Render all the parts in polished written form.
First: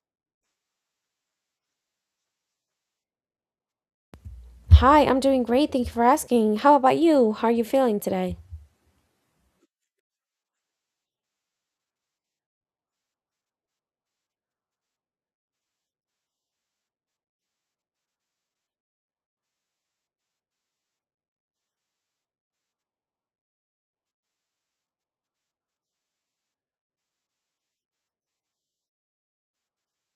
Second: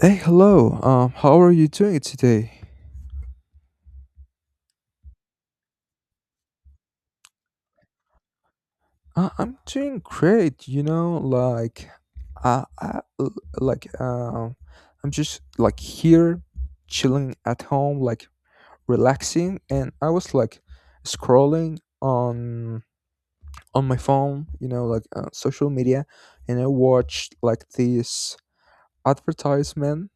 Hey, hello. How are you doing today? Hi, I'm doing great. Thank you for asking. How about you? How are you feeling today? I'm doing great. You know, like, I, I l- like, um, I'm just like here, chilling at home, like relaxing, and I was like scrolling on my phone. You know, like social media, and I watched like this advertisement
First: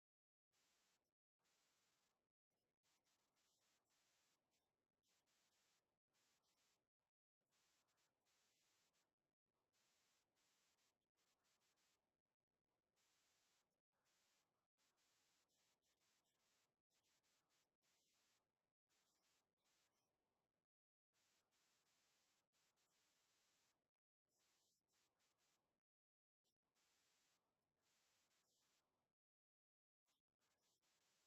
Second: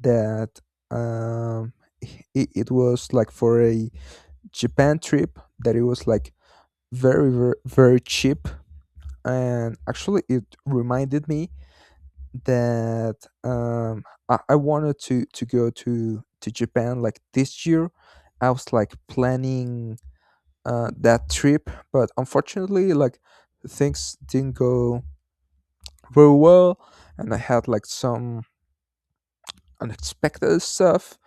that um, it was like for a Japan trip that it was like very cheap, and actually it reminded me that um, I, I wanted to go to Japan like this year. I was like planning that trip, but unfortunately, like things didn't go very well, and I had like some unexpected stuff,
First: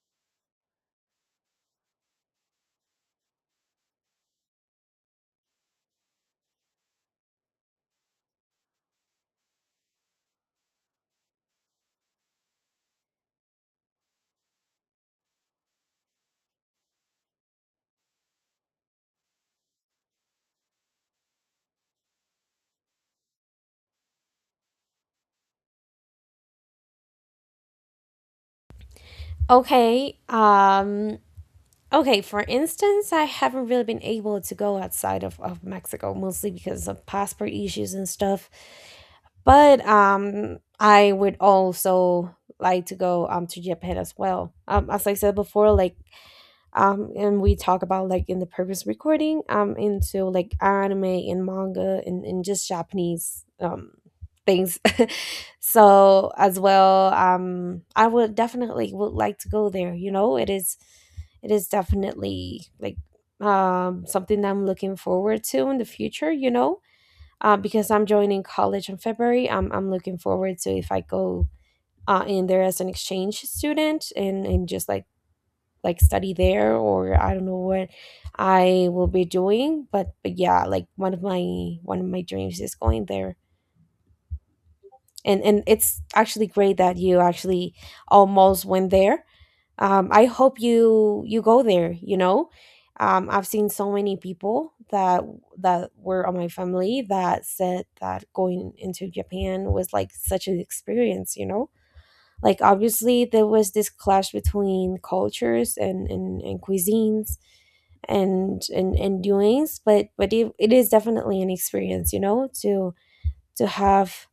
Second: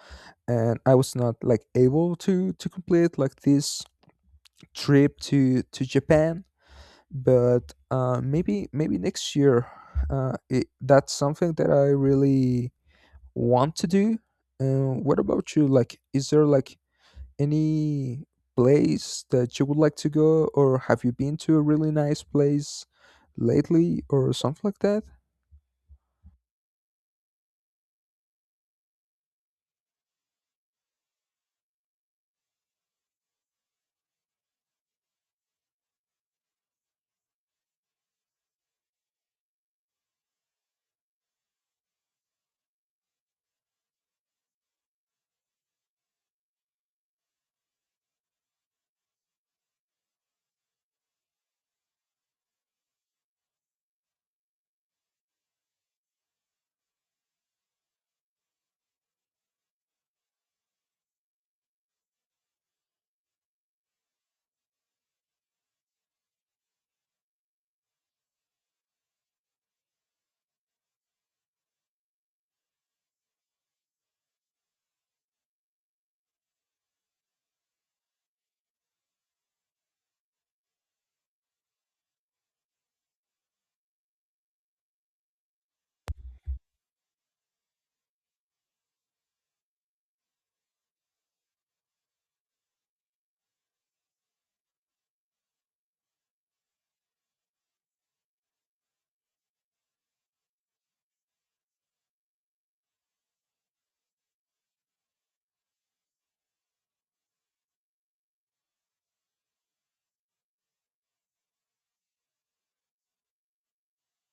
and I was not like able to complete like this trip to Japan. But maybe next year that's something that I really want to do. What about you, like is there like any place that you would like to go, or have you been to a really nice place lately, or something like that? Okay. Okay, for instance, I haven't really been able to go outside of Mexico mostly because of passport issues and stuff. But I would also like to go to Japan as well. As I said before, like and we talk about like in the previous recording into like anime and manga and just japanese things so as well I would definitely would like to go there, you know. It is definitely like something that I'm looking forward to in the future, you know. Because I'm joining college in february, I'm looking forward to if I go in there as an exchange student and just like study there, or I don't know what I will be doing. But yeah, like one of my dreams is going there. And it's actually great that you actually almost went there. I hope you go there, you know. I've seen so many people that were on my family that said that going into Japan was like such an experience, you know? Like obviously there was this clash between cultures and cuisines and doings, but it is definitely an experience, you know, to have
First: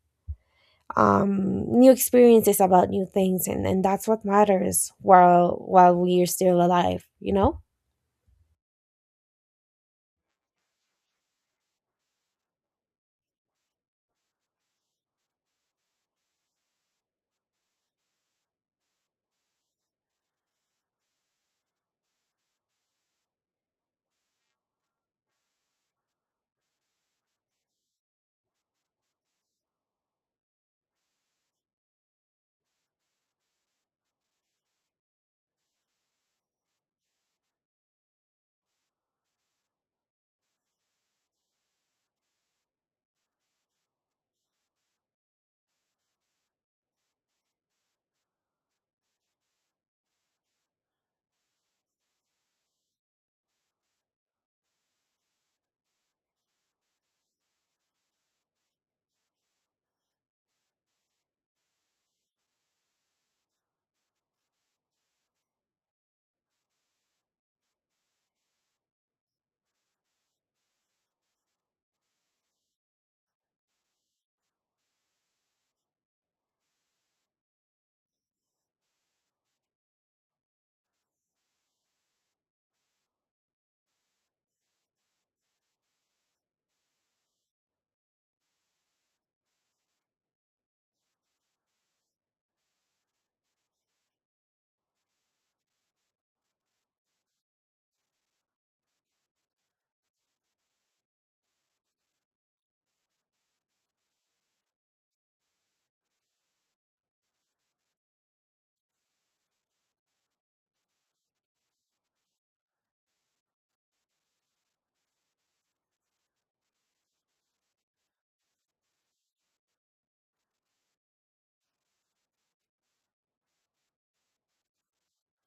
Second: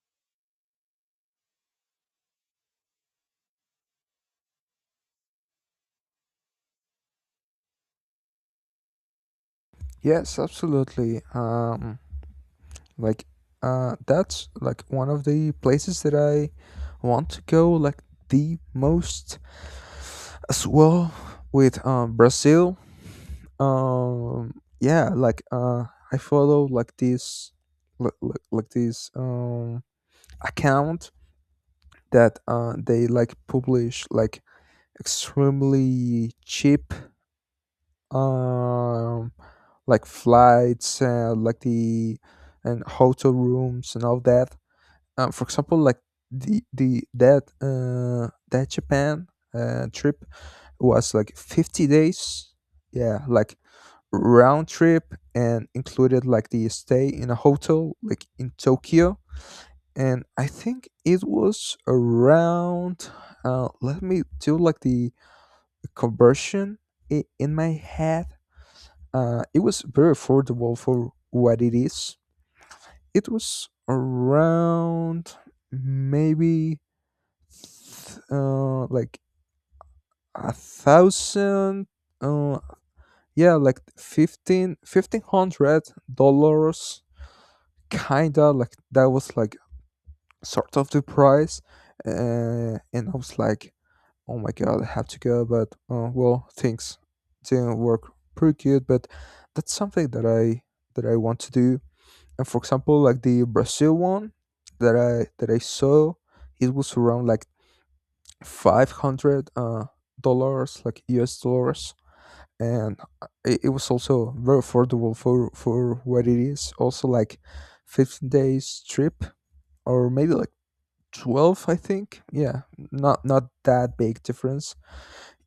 new experiences about new things, and that's what matters while we are still alive, you know. Yes, absolutely. Like that's like one of the places that I want to go like the most as well, with Brazil. um yeah like uh I follow like this like, like, like this um account that they like publish like extremely cheap um like flights and like the and hotel rooms and all that. For example, like the that that Japan trip was like 50 days. Yeah, like round trip, and included like the stay in a hotel like in Tokyo. And I think it was around, let me do like the conversion in my head. It was very affordable for what it is. It was around maybe like a thousand, uh, yeah, like $1,500, kinda like that was like sort of the price. And I was like, oh my god, I have to go, but well, things didn't work pretty good, but that's something that I want to do. And for example, like the Brazil one that I saw, it was around like 500 dollars, like US dollars, and it was also very affordable for what it is. Also, like 15 days trip, or maybe like 12, I think. Yeah, not that big difference.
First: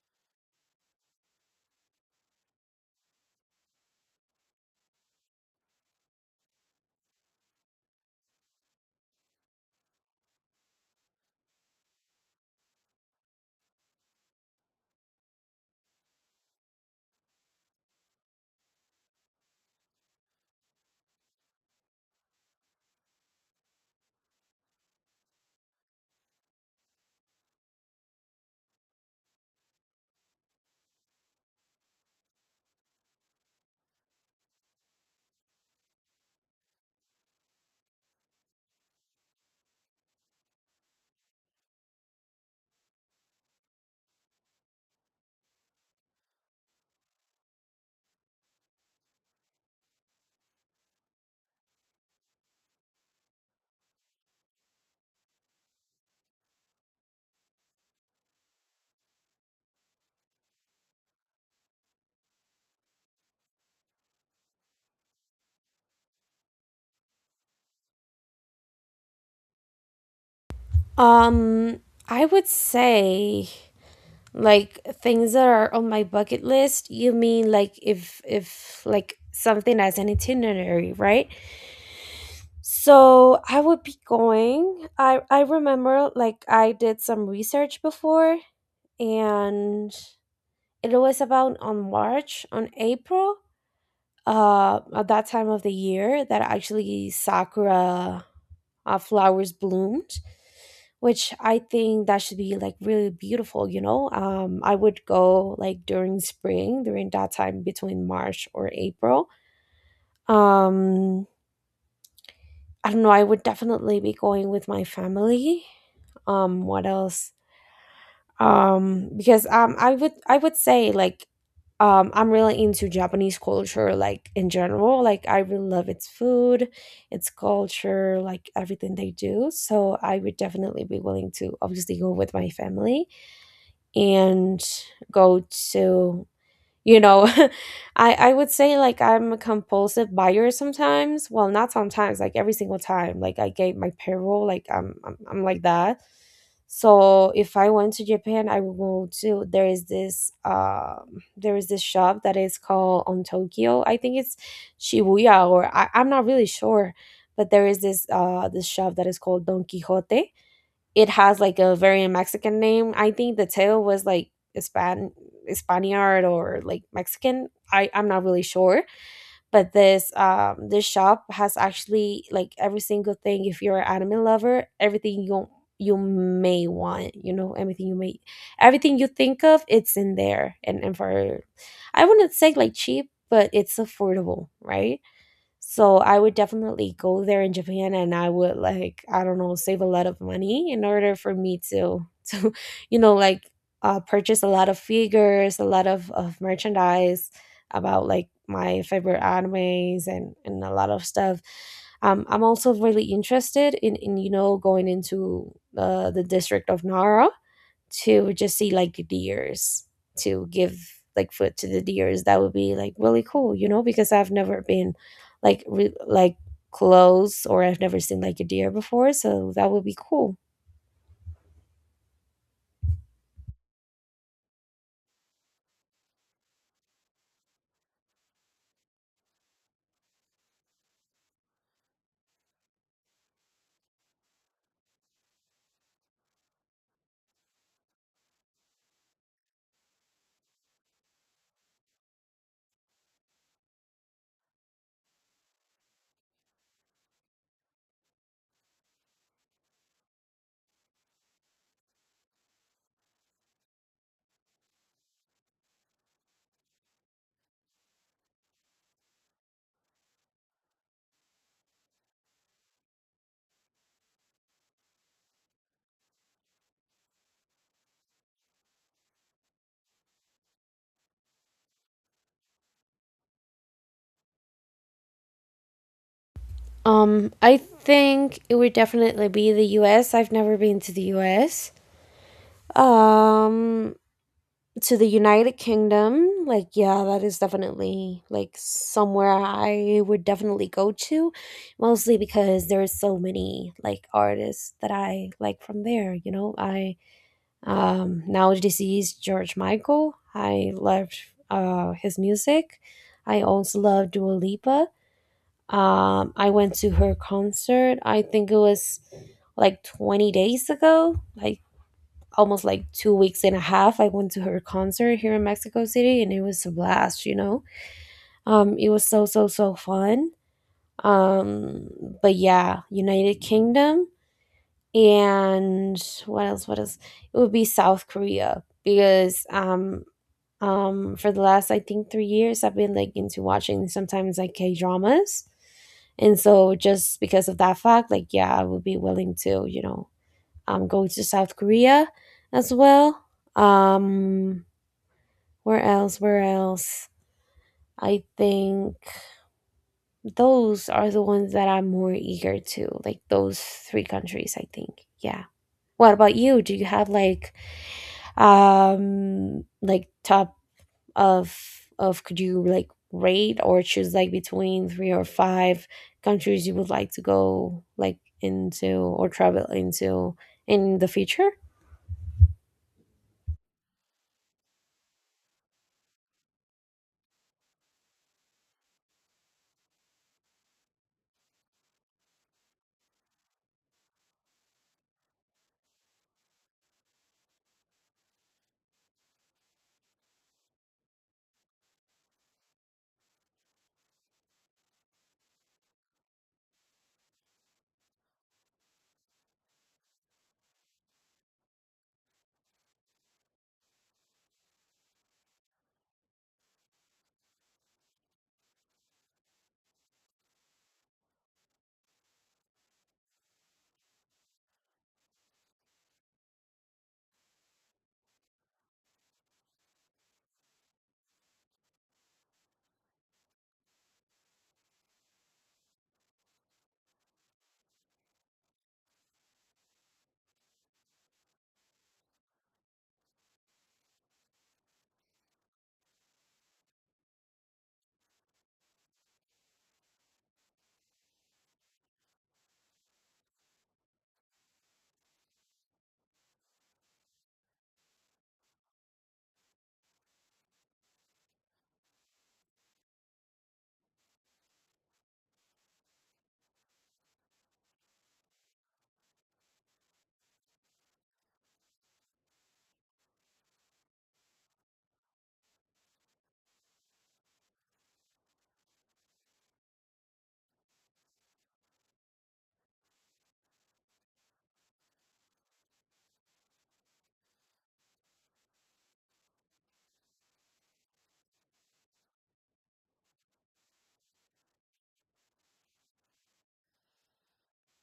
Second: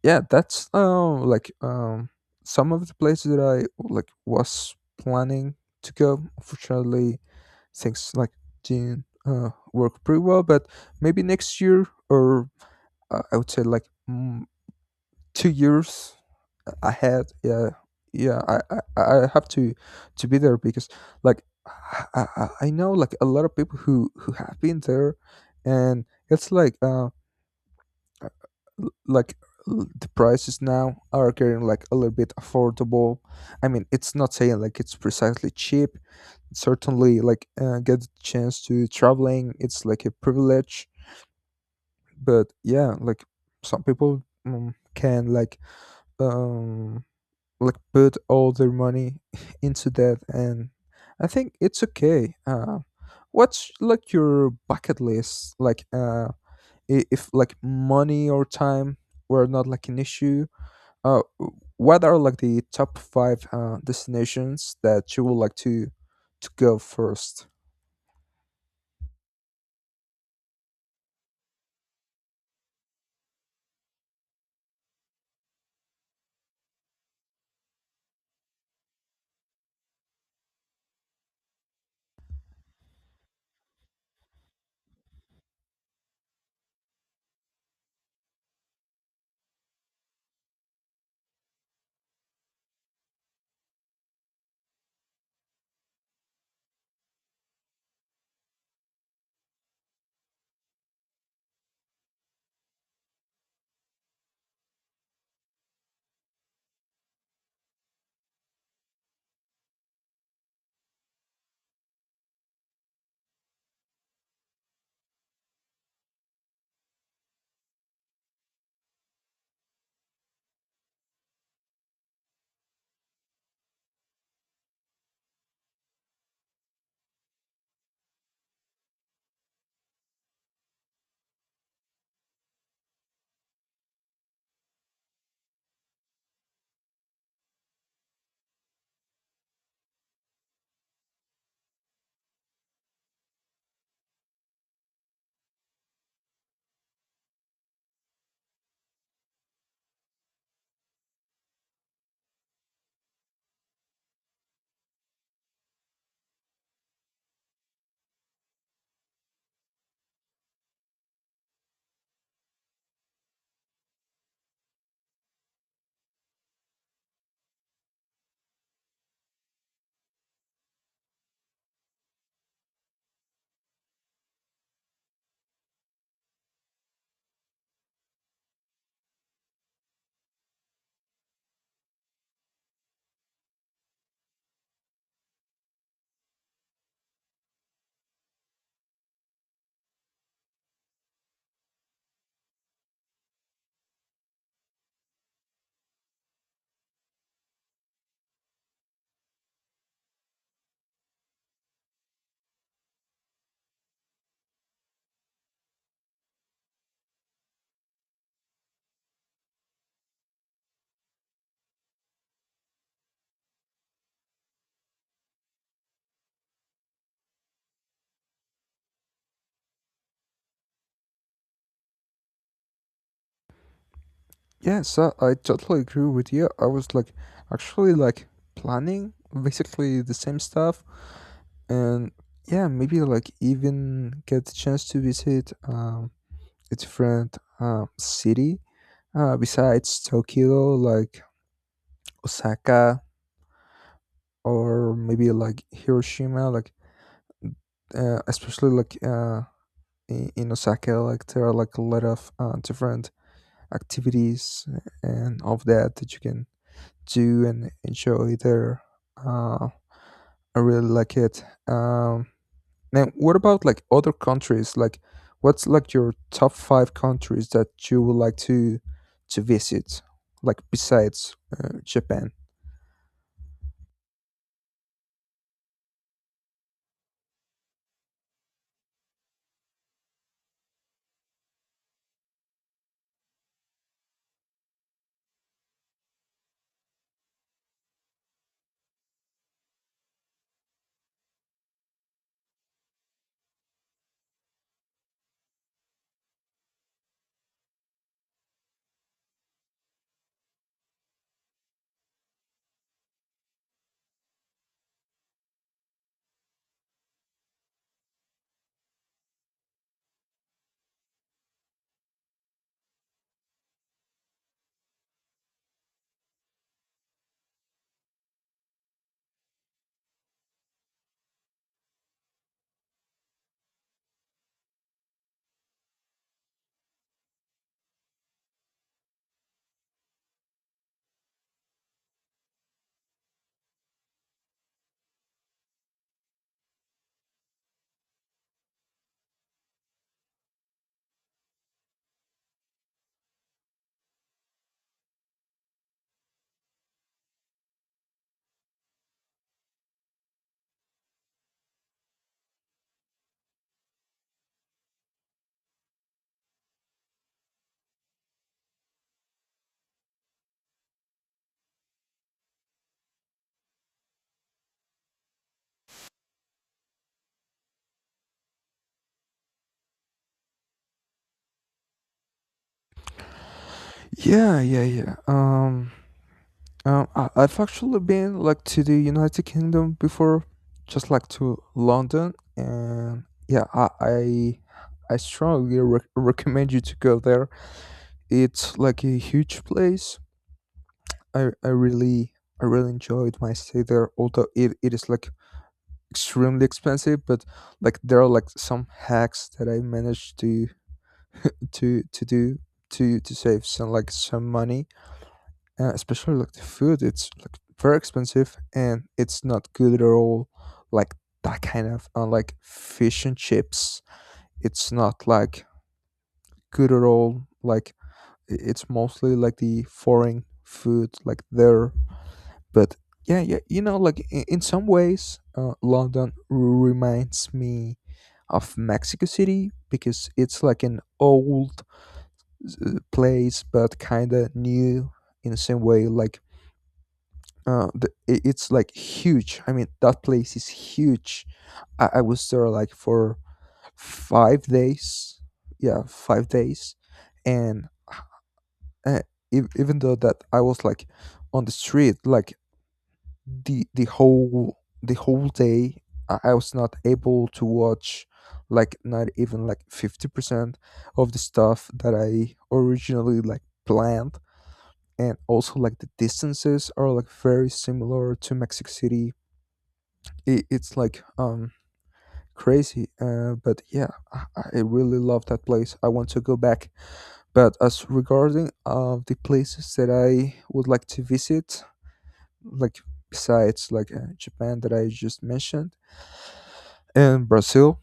Yeah, that's like some of the places that I like was planning to go. Unfortunately, things like didn't work pretty well, but maybe next year, or I would say like 2 years ahead. I have to be there, because I know like a lot of people who have been there, and it's like like the prices now are getting like a little bit affordable. I mean, it's not saying like it's precisely cheap. Certainly like, get the chance to traveling, it's like a privilege, but yeah, like some people can um like put all their money into that, and I think it's okay. What's like your bucket list, like if like money or time were not like an issue? What are like the top five destinations that you would like to go first? um I would say like things that are on my bucket list, you mean like if like something as an itinerary, right? So I would be going. I remember like I did some research before, and it was about on March, on April, at that time of the year that actually sakura flowers bloomed, which I think that should be like really beautiful, you know? I would go like during spring, during that time between March or April. Um, I don't know, I would definitely be going with my family. What else? Because i would say like I'm really into japanese culture, like in general, like I really love its food, its culture, like everything they do. So I would definitely be willing to obviously go with my family, and go to, you know, i would say like I'm a compulsive buyer sometimes, well not sometimes, like every single time like I gave my payroll, like I'm like that. So if I went to japan I would go to, there is this shop that is called on tokyo. I think it's shibuya I'm not really sure. But there is this this shop that is called don quixote. It has like a very Mexican name. I think the tail was like Hispan Spaniard or like Mexican. I'm not really sure. But this this shop has actually like every single thing. If you're an anime lover, everything you may want, you know, everything you may everything you think of, it's in there. And for, I wouldn't say like cheap, but it's affordable, right? So I would definitely go there in Japan, and I would like, I don't know, save a lot of money in order for me to to, you know, like purchase a lot of figures, a lot of merchandise about like my favorite animes, and a lot of stuff. I'm also really interested in, you know, going into the district of Nara, to just see like deers, to give like food to the deers. That would be like really cool, you know, because I've never been like like close, or I've never seen like a deer before, so that would be cool. Yes, I totally agree with you. I was like actually like planning basically the same stuff, and yeah, maybe like even get the chance to visit a different city, besides Tokyo, like Osaka, or maybe like Hiroshima, like especially like in Osaka, like there are like a lot of different activities and of that you can do and enjoy there. uh I really like it. Now, what about like other countries? Like, what's like your top five countries that you would like to visit? Like besides Japan. I think it would definitely be the U. Have never been to the us. Um, to the United Kingdom. Like, yeah, that is definitely like somewhere I would definitely go to, mostly because there are so many like artists that I like from there. You know, I now deceased George Michael. I loved his music. I also love Dua Lipa. I went to her concert. I think it was like 20 days ago. Like almost like 2 weeks and a half, I went to her concert here in mexico city, and it was a blast, you know. Um, it was so so so fun. Um, but yeah, united kingdom. And what else? What else? It would be south korea, because for the last I think 3 years I've been like into watching sometimes like k dramas. And so just because of that fact, like, yeah, I would be willing to, you know, I'm going to South Korea as well. Um, where else? Where else? I think those are the ones that I'm more eager to, like those three countries, I think. Yeah. What about you? Do you have like top of of, could you like rate or choose like between three or five countries you would like to go like into or travel into in the future? Yeah, yeah, yeah. I've actually been like to the United Kingdom before, just like to London, and yeah, I, I strongly recommend you to go there. It's like a huge place. I I really I really enjoyed my stay there, although it is like extremely expensive, but like there are like some hacks that I managed to do to save some like some money. Especially like the food, it's like very expensive and it's not good at all, like that kind of like fish and chips. It's not like good at all, like it's mostly like the foreign food like there. But yeah, yeah, you know, like in some ways, London reminds me of Mexico City, because it's like an old place but kind of new in the same way, like it's like huge. I mean, that place is huge. I was there like for 5 days. Yeah, 5 days. And uh, even though that I was like on the street like the whole day, I was not able to watch like not even like 50% of the stuff that I originally like planned. And also like the distances are like very similar to Mexico City. It's like crazy. But yeah, I really love that place. I want to go back. But as regarding of the places that I would like to visit, like besides like Japan that I just mentioned, and Brazil,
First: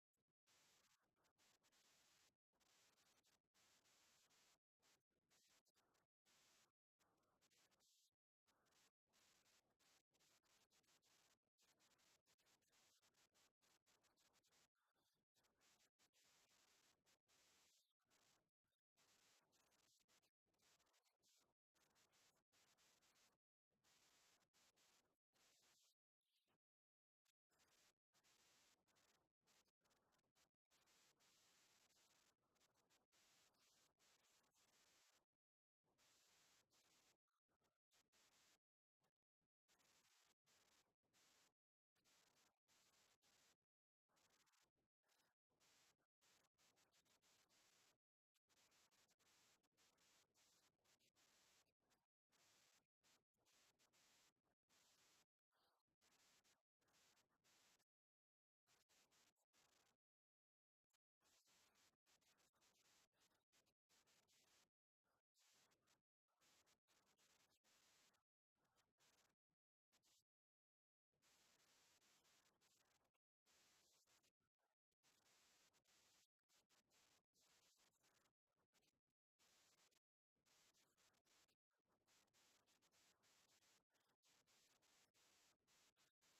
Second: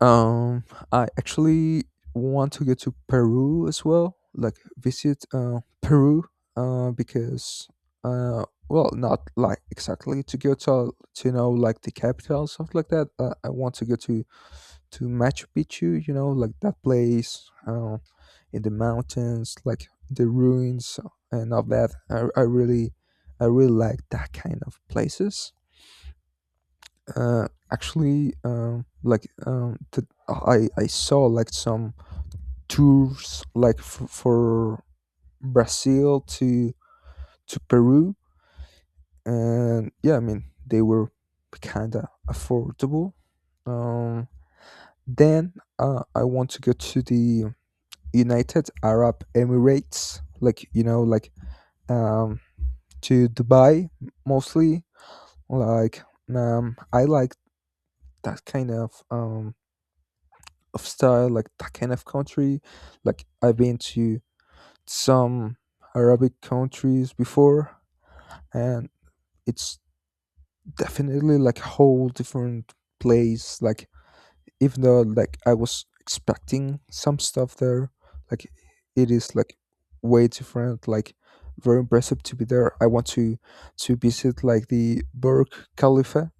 um I actually want to go to Peru as well, like visit Peru. Because well, not like exactly to go to know like the capital, something like that. I want to go to Machu Picchu, you know, like that place in the mountains, like the ruins and all that. I really like that kind of places. Uh, Actually, I saw like some tours like for Brazil to Peru, and yeah, I mean they were kind of affordable. Um, then I want to go to the United Arab Emirates, like you know, like um, to Dubai mostly. Like I like that kind of style, like that kind of country. Like I've been to some Arabic countries before, and it's definitely like a whole different place. Like even though like I was expecting some stuff there, like it is like way different. Like very impressive to be there. I want to visit like the Burj Khalifa,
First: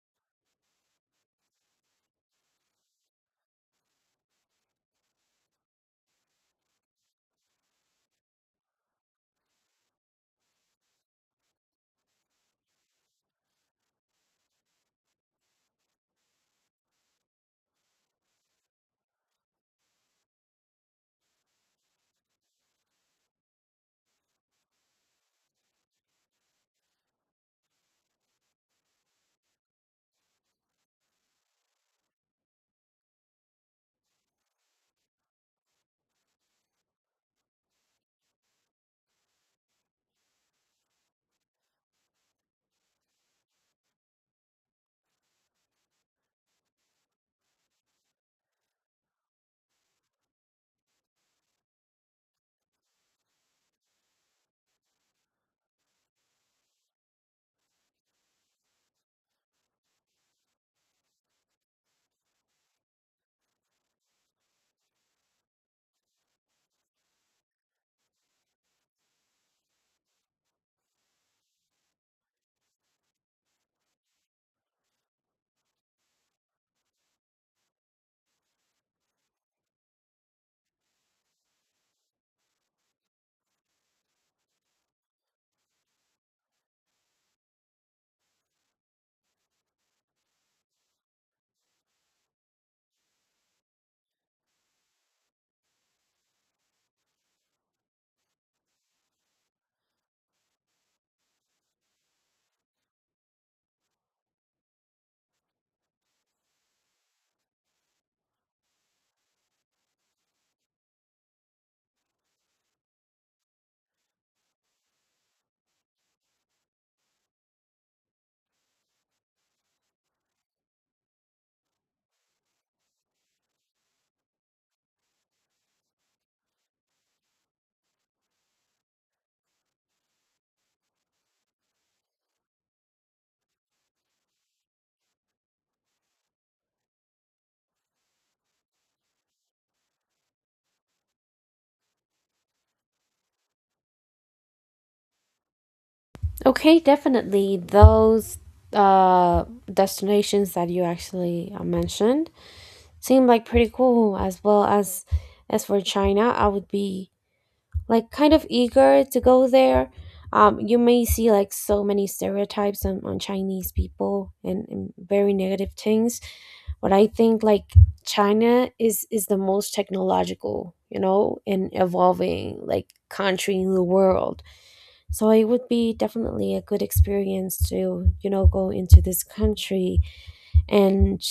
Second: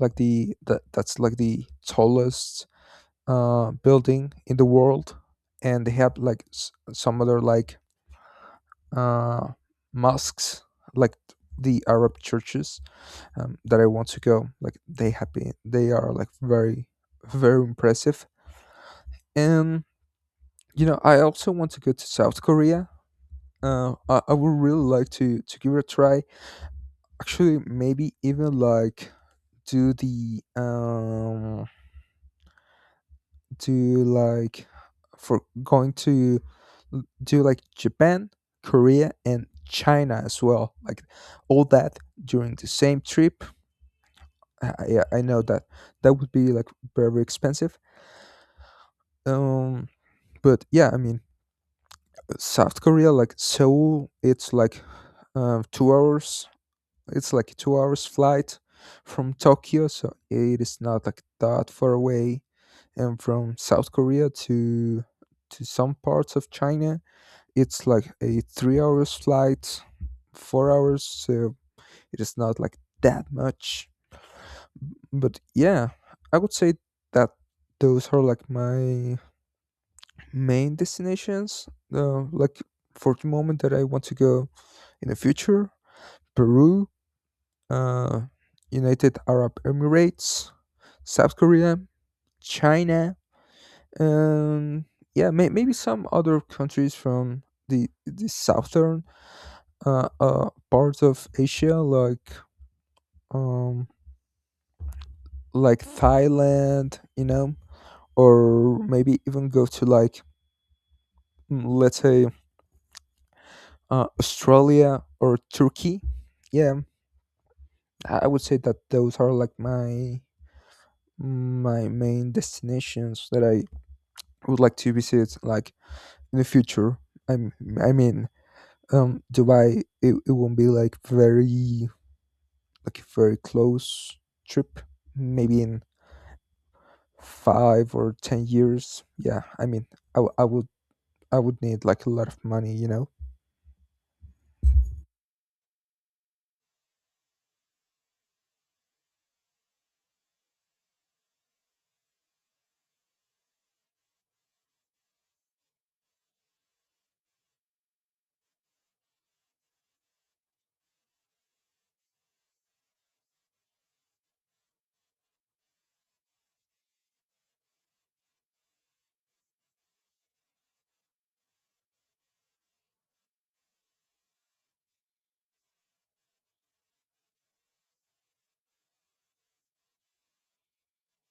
like the that that's like the tallest building in the world, and they have like some other like uh mosques, like the Arab churches, that I want to go. They are like very very impressive. And you know, I also want to go to South Korea. I would really like to give it a try. Actually, maybe even like do the do like for going to l- do like Japan, Korea, and China as well. Like all that during the same trip. Yeah, I know that that would be like very expensive. Um, but yeah, I mean, South Korea, like Seoul, it's like two hours it's like a 2 hours flight from Tokyo, so it is not like that far away. And from South Korea to some parts of China, it's like a 3 hours flight, 4 hours. So it is not like that much. But yeah, I would say that those are like my main destinations. Like for the moment that I want to go in the future: Peru, uh, United Arab Emirates, South Korea, China, and yeah, maybe some other countries from the southern parts of Asia, um like Thailand, you know, or maybe even go to like let's say Australia or Turkey. Yeah, I would say that those are like my main destinations that I would like to visit, like in the future. I'm, I mean, Dubai, it won't be like very, like a very close trip. Maybe in 5 or 10 years. Yeah, I mean, I, w- I would, I would need like a lot of money, you know. Okay, definitely those uh destinations that you actually mentioned seem like pretty cool, as well as for China, I would be like kind of eager to go there. You may see like so many stereotypes on Chinese people, and very negative things, but I think like China is the most technological, you know, and evolving like country in the world. So it would be definitely a good experience to, you know, go into this country, and,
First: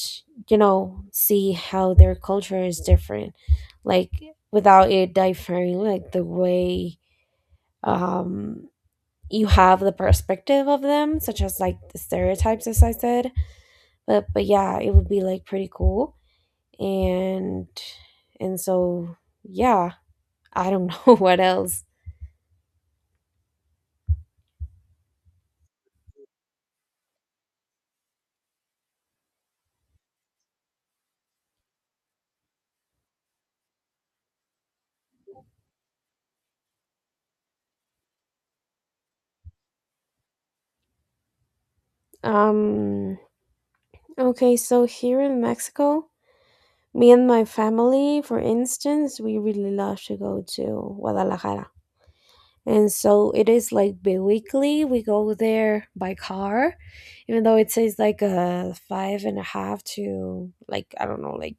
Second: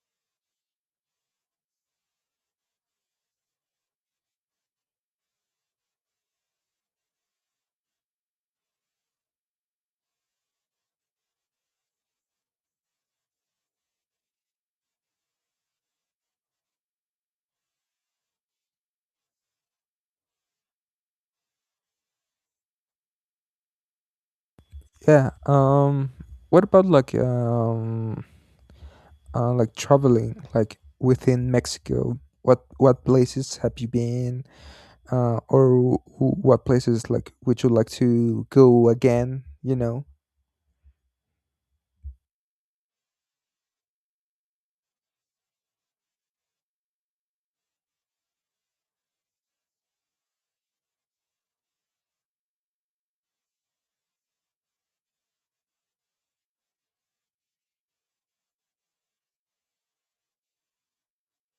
you know, see how their culture is different, like without it differing, like the way um, you have the perspective of them, such as like the stereotypes, as I said. But yeah, it would be like pretty cool, and and so yeah, I don't know what else. Yeah. What about like traveling, like within Mexico? What places have you been? Or what places like would you like to go again? You know. Um. Okay, so here in Mexico. Me and my family, for instance, we really love to go to Guadalajara. And so it is like bi-weekly. We go there by car, even though it says like a five and a half to, like, I don't know, like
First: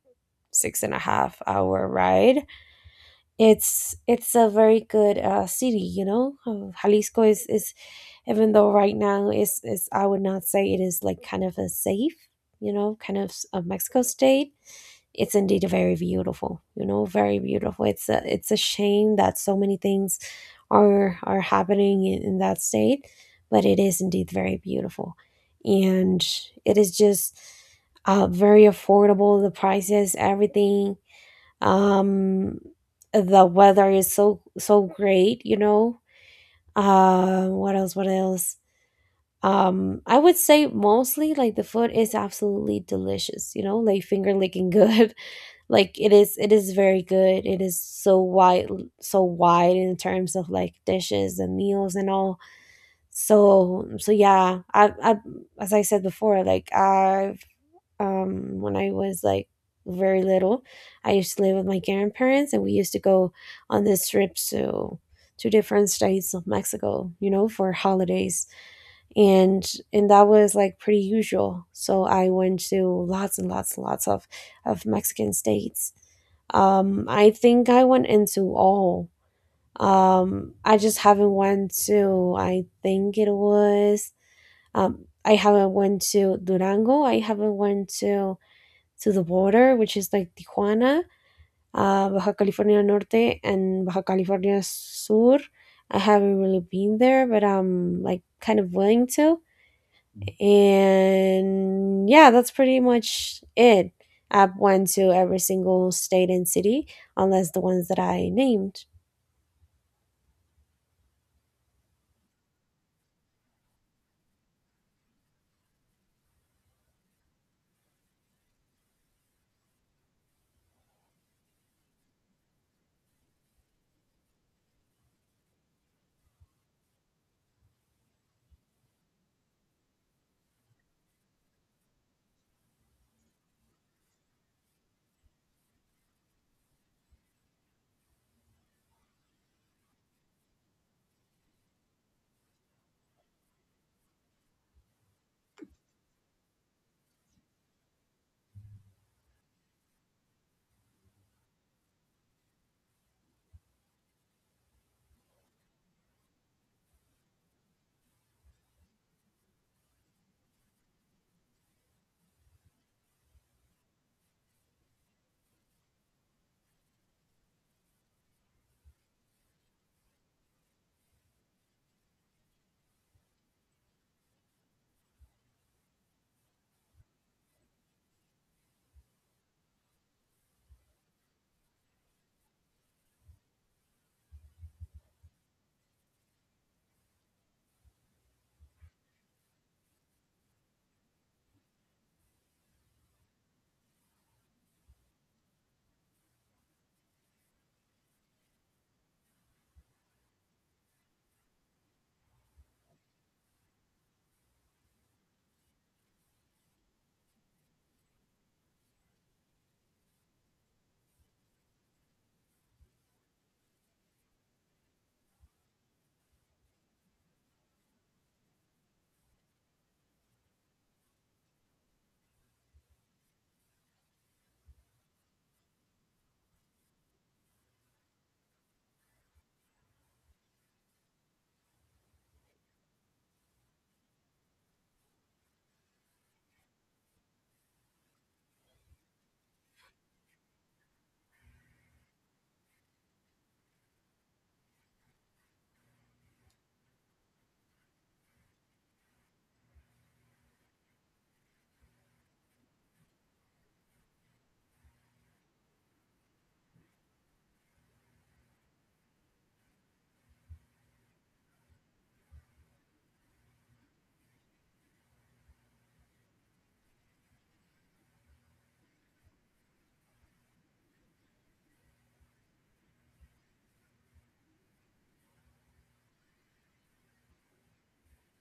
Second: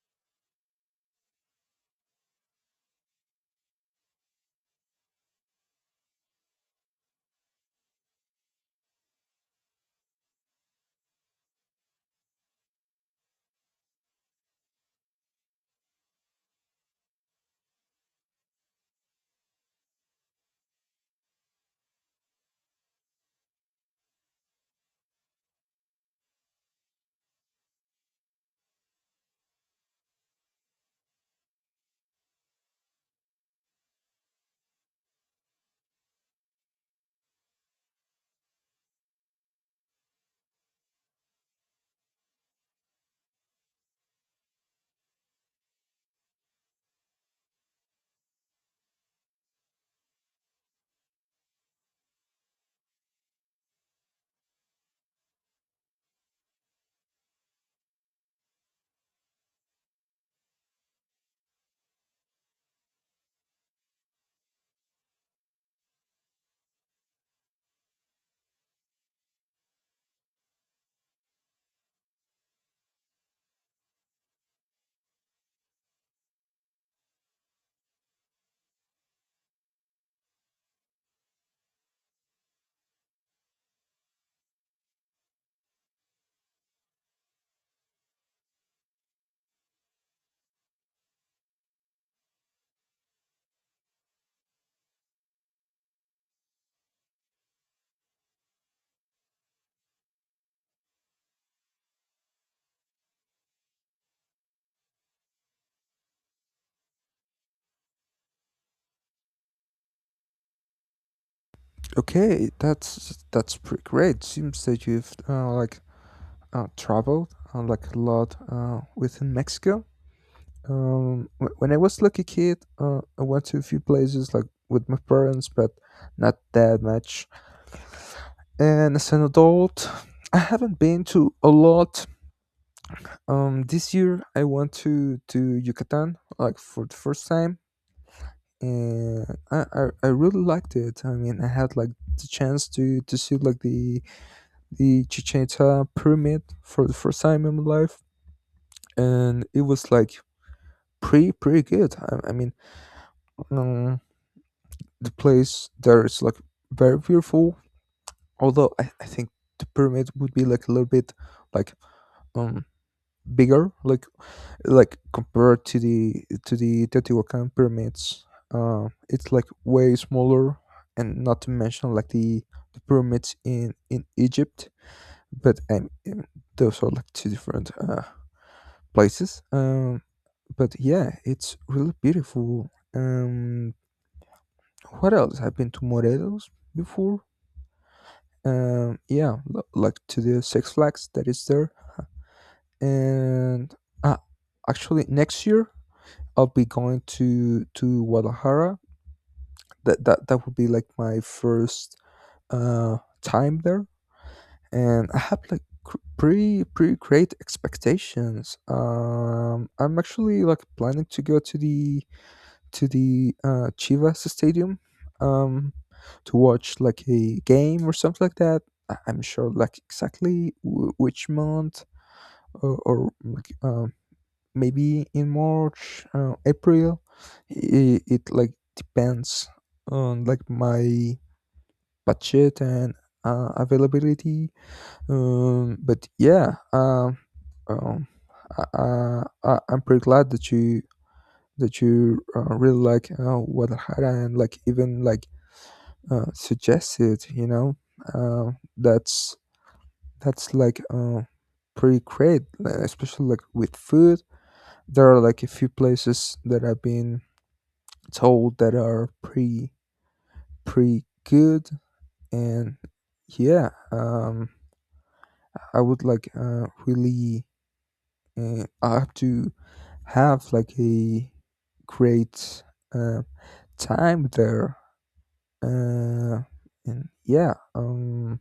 six and a half hour ride. It's a very good city, you know. Jalisco is even though right now is I would not say it is like kind of a safe, you know, kind of a Mexico state, it's indeed very beautiful, you know, very beautiful. It's a shame that so many things are happening in that state, but it is indeed very beautiful, and it is just very affordable, the prices, everything. Um, the weather is so so great, you know. Uh, what else? What else? Um, I would say mostly like the food is absolutely delicious, you know, like finger licking good. Like it is very good. It is so wide, so wide in terms of like dishes and meals and all. So so yeah, i as I said before, like I've when I was like very little, I used to live with my grandparents, and we used to go on these trips to different states of mexico, you know, for holidays. And that was like pretty usual, so I went to lots and lots and lots of mexican states. I think I went into all. I just haven't went to, I think it was, I haven't went to durango, I haven't went to the border, which is like tijuana, baja california norte and baja california sur. I haven't really been there, but I'm like kind of willing to. And yeah, that's pretty much it. I went to every single state and city, unless the ones that I named. Okay, that's pretty great. Seems that you've traveled like a lot within Mexico. When I was like a kid, I went to a few places like with my parents, but not that much. And as an adult, I haven't been to a lot. This year I went to Yucatan like for the first time, and I really liked it. I mean, I had like the chance to see like the Chichen Itza pyramid for the first time in my life, and it was like pretty good. I mean, um, the place there is like very beautiful. Although I think the pyramid would be like a little bit like um bigger, like compared to the Teotihuacan pyramids. It's like way smaller, and not to mention like the pyramids in Egypt. But those are like two different places. But yeah, it's really beautiful. What else? I've been to Morelos before. Yeah, like to the Six Flags that is there. And uh, actually, next year I'll be going to Guadalajara. That would be like my first uh time there, and I have like pretty great expectations. I'm actually like planning to go to the Chivas Stadium, um, to watch like a game or something like that. I- I'm sure like exactly which month or like maybe in March, April. It like depends on like my budget and availability. But yeah, um, I'm pretty glad that you really like Guadalajara and like even like suggested, you know, uh, that's that's like pretty great, especially like with food. There are like a few places that I've been told that are pretty good, and yeah, I would like really I have to have like a great uh, time there uh, and yeah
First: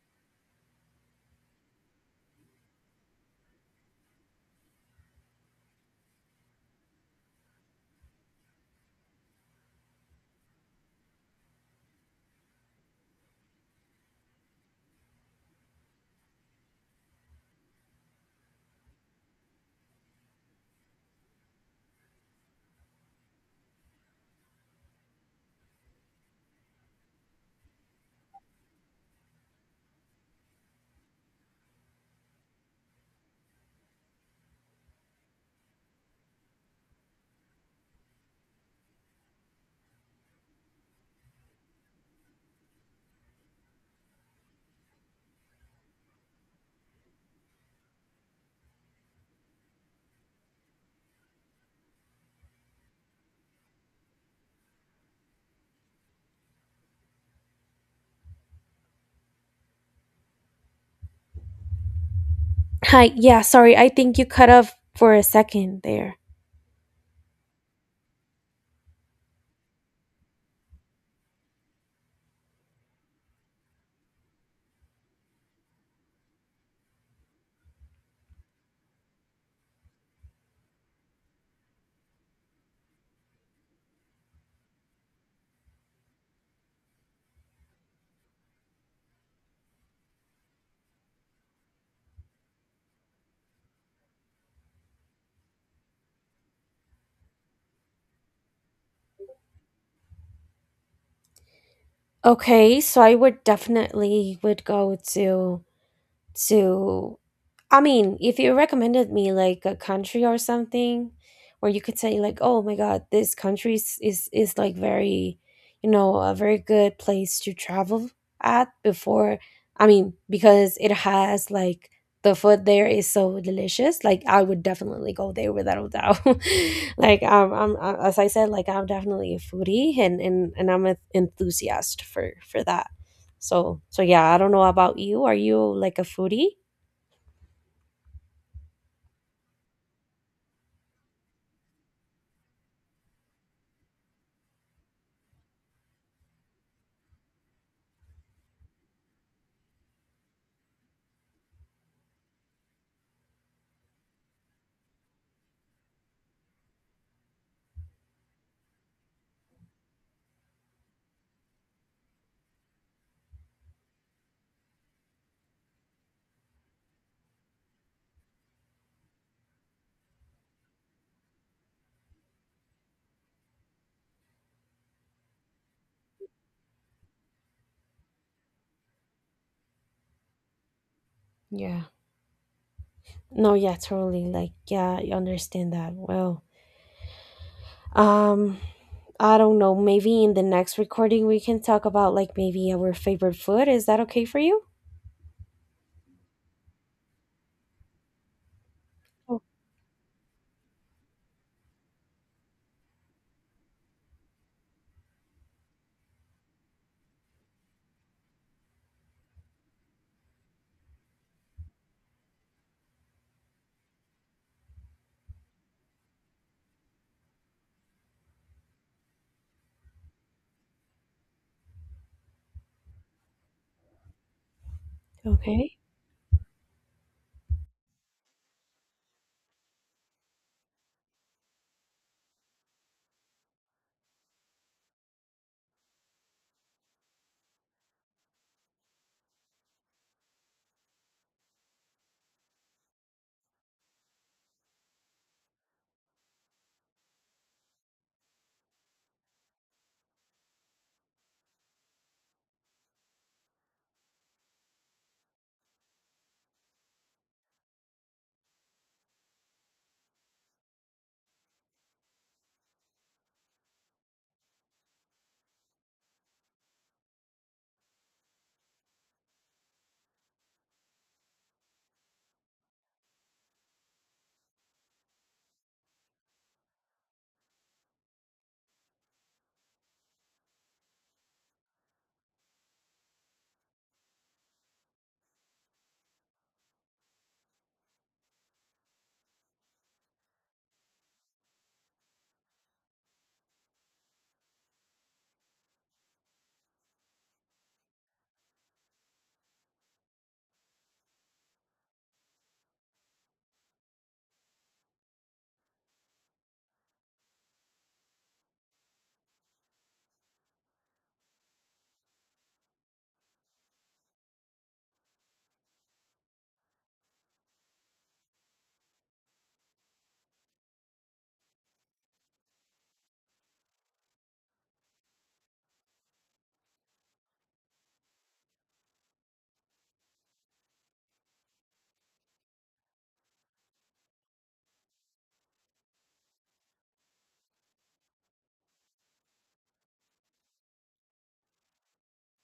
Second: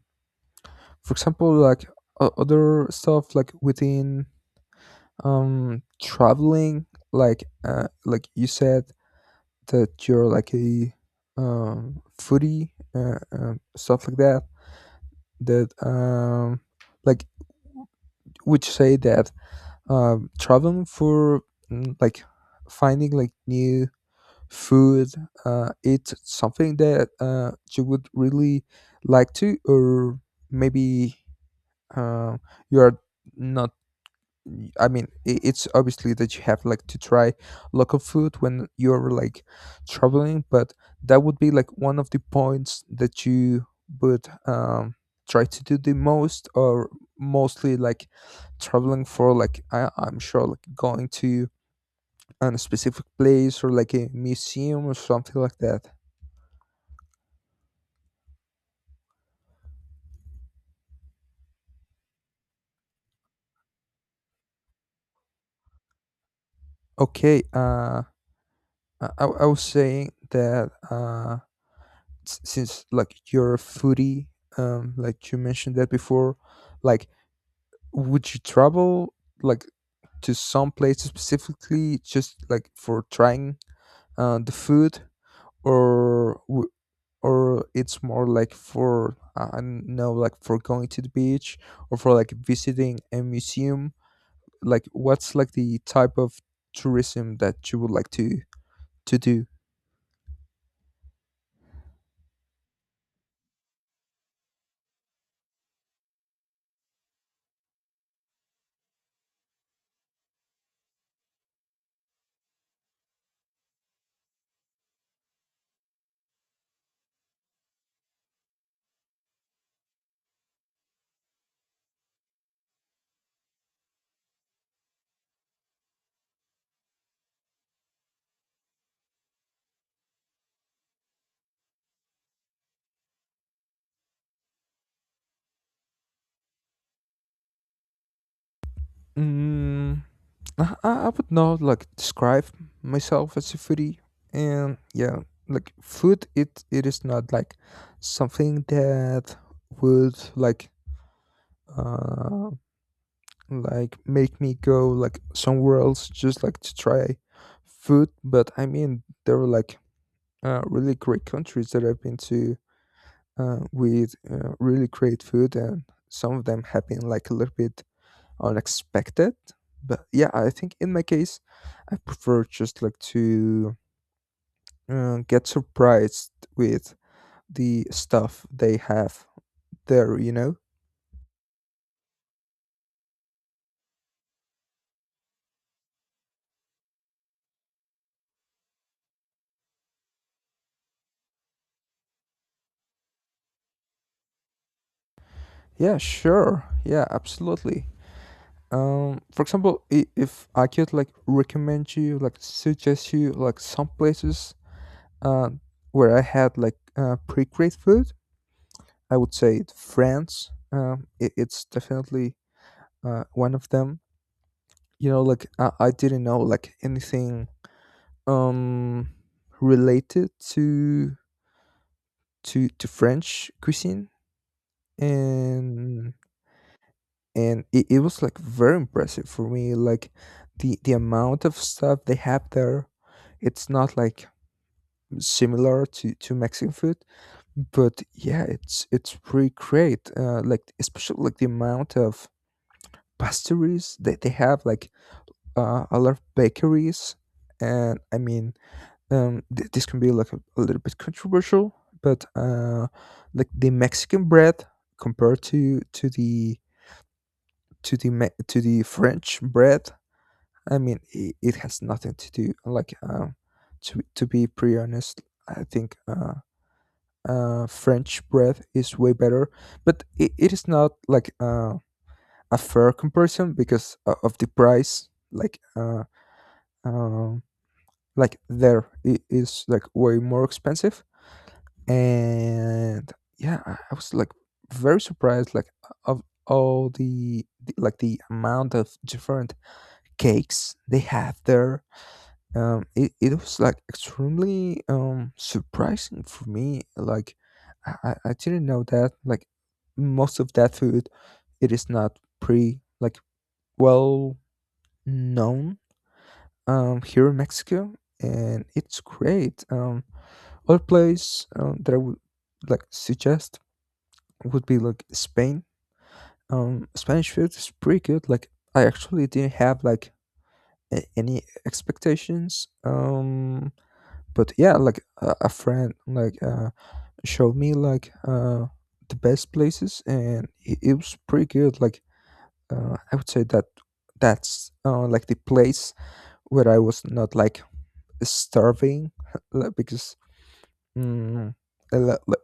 for example like other stuff like within traveling like you said that you're like a foodie stuff like that that like would you say that traveling for mm, like finding like new food it's something that you would really like to or maybe uh, you are not. I mean, it's obviously that you have like to try local food when you're like traveling, but that would be like one of the points that you would try to do the most or mostly like traveling for like I, I'm sure like going to a specific place or like a museum or something like that. Hi, yeah, sorry, I think you cut off for a second there. Okay. I was saying that since like you're a foodie, like you mentioned that before, like would you travel like to some place specifically just like for trying the food, or or it's more like for I don't know, like for going to the beach or for like visiting a museum. Like, what's like the type of tourism that you would like to do? Okay, so I would definitely would go to, I mean, if you recommended me like a country or something where you could say like, "Oh my God, this country is like very, you know, a very good place to travel at before." I mean, because it has like the food there is so delicious. Like, I would definitely go there without a doubt. Like, I'm as I said, like I'm definitely a foodie and I'm an enthusiast for that. So so yeah, I don't know about you. Are you like a foodie? Mm, I would not like describe myself as a foodie, and yeah, like food, it is not like something that would uh like make me go like somewhere else just like to try food. But I mean, there are like really great countries that I've been to with really great food, and some of them have been like a little bit unexpected. But yeah, I think in my case, I prefer just like to get surprised with the stuff they have there, you know? Yeah. No, yeah, totally. Like, yeah, I understand that. Well, um, I don't know. Maybe in the next recording we can talk about like maybe our favorite food. Is that okay for you? Yeah, sure. Yeah, absolutely. Oh, For example, if I could like recommend you, like suggest you like some places uh, where I had like pretty great food, I would say France. It, it's definitely one of them. You know like I didn't know like anything um related to to french cuisine, okay. and and it was like very impressive for me like the amount of stuff they have there. It's not like similar to mexican food, but yeah, it's pretty great like especially like the amount of pastries that they have like a lot of bakeries. And I mean this can be like a little bit controversial, but like the mexican bread compared to the to the to the french bread, I mean it has nothing to do like um. To be pretty honest, I think french bread is way better, but it is not like a fair comparison because of the price um like there it is like way more expensive. And yeah, I was like very surprised like of all the like the amount of different cakes they have there. Um it was like extremely surprising for me like I didn't know that like most of that food it is not pretty like well known here in mexico, and it's great. Um other place that I would like suggest would be like Spain. Spanish food is pretty good. Like I actually didn't have like any expectations. But yeah, like a friend like showed me like the best places, and it was pretty good. Like I would say that that's like the place where I was not like starving, like, because mm, a lot- like,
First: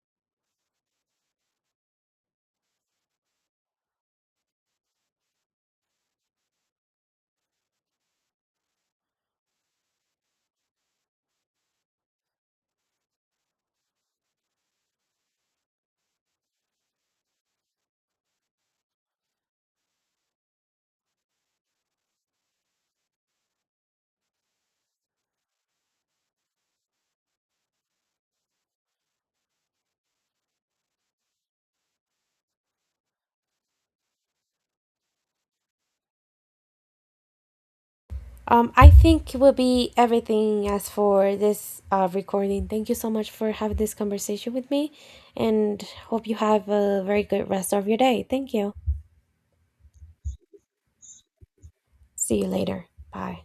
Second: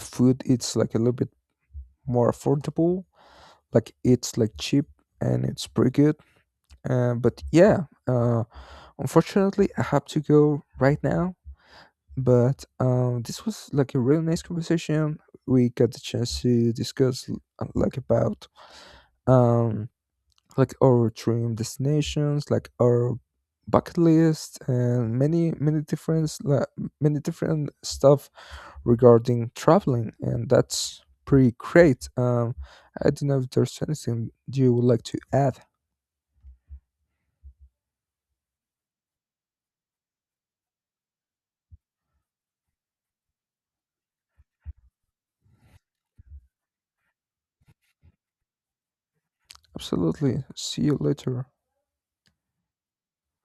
food it's like a little bit more affordable. Like it's like cheap and it's pretty good. But yeah, unfortunately, I have to go right now. But this was like a really nice conversation. We got the chance to discuss like about um, like our dream destinations, like our bucket list, and many many different like, many different stuff regarding traveling, and that's pretty great. I don't know if there's anything you would like to add. I think it will be everything as for this recording. Thank you so much for having this conversation with me, and hope you have a very good rest of your day. Thank you. Absolutely. See you later. See you later. Bye.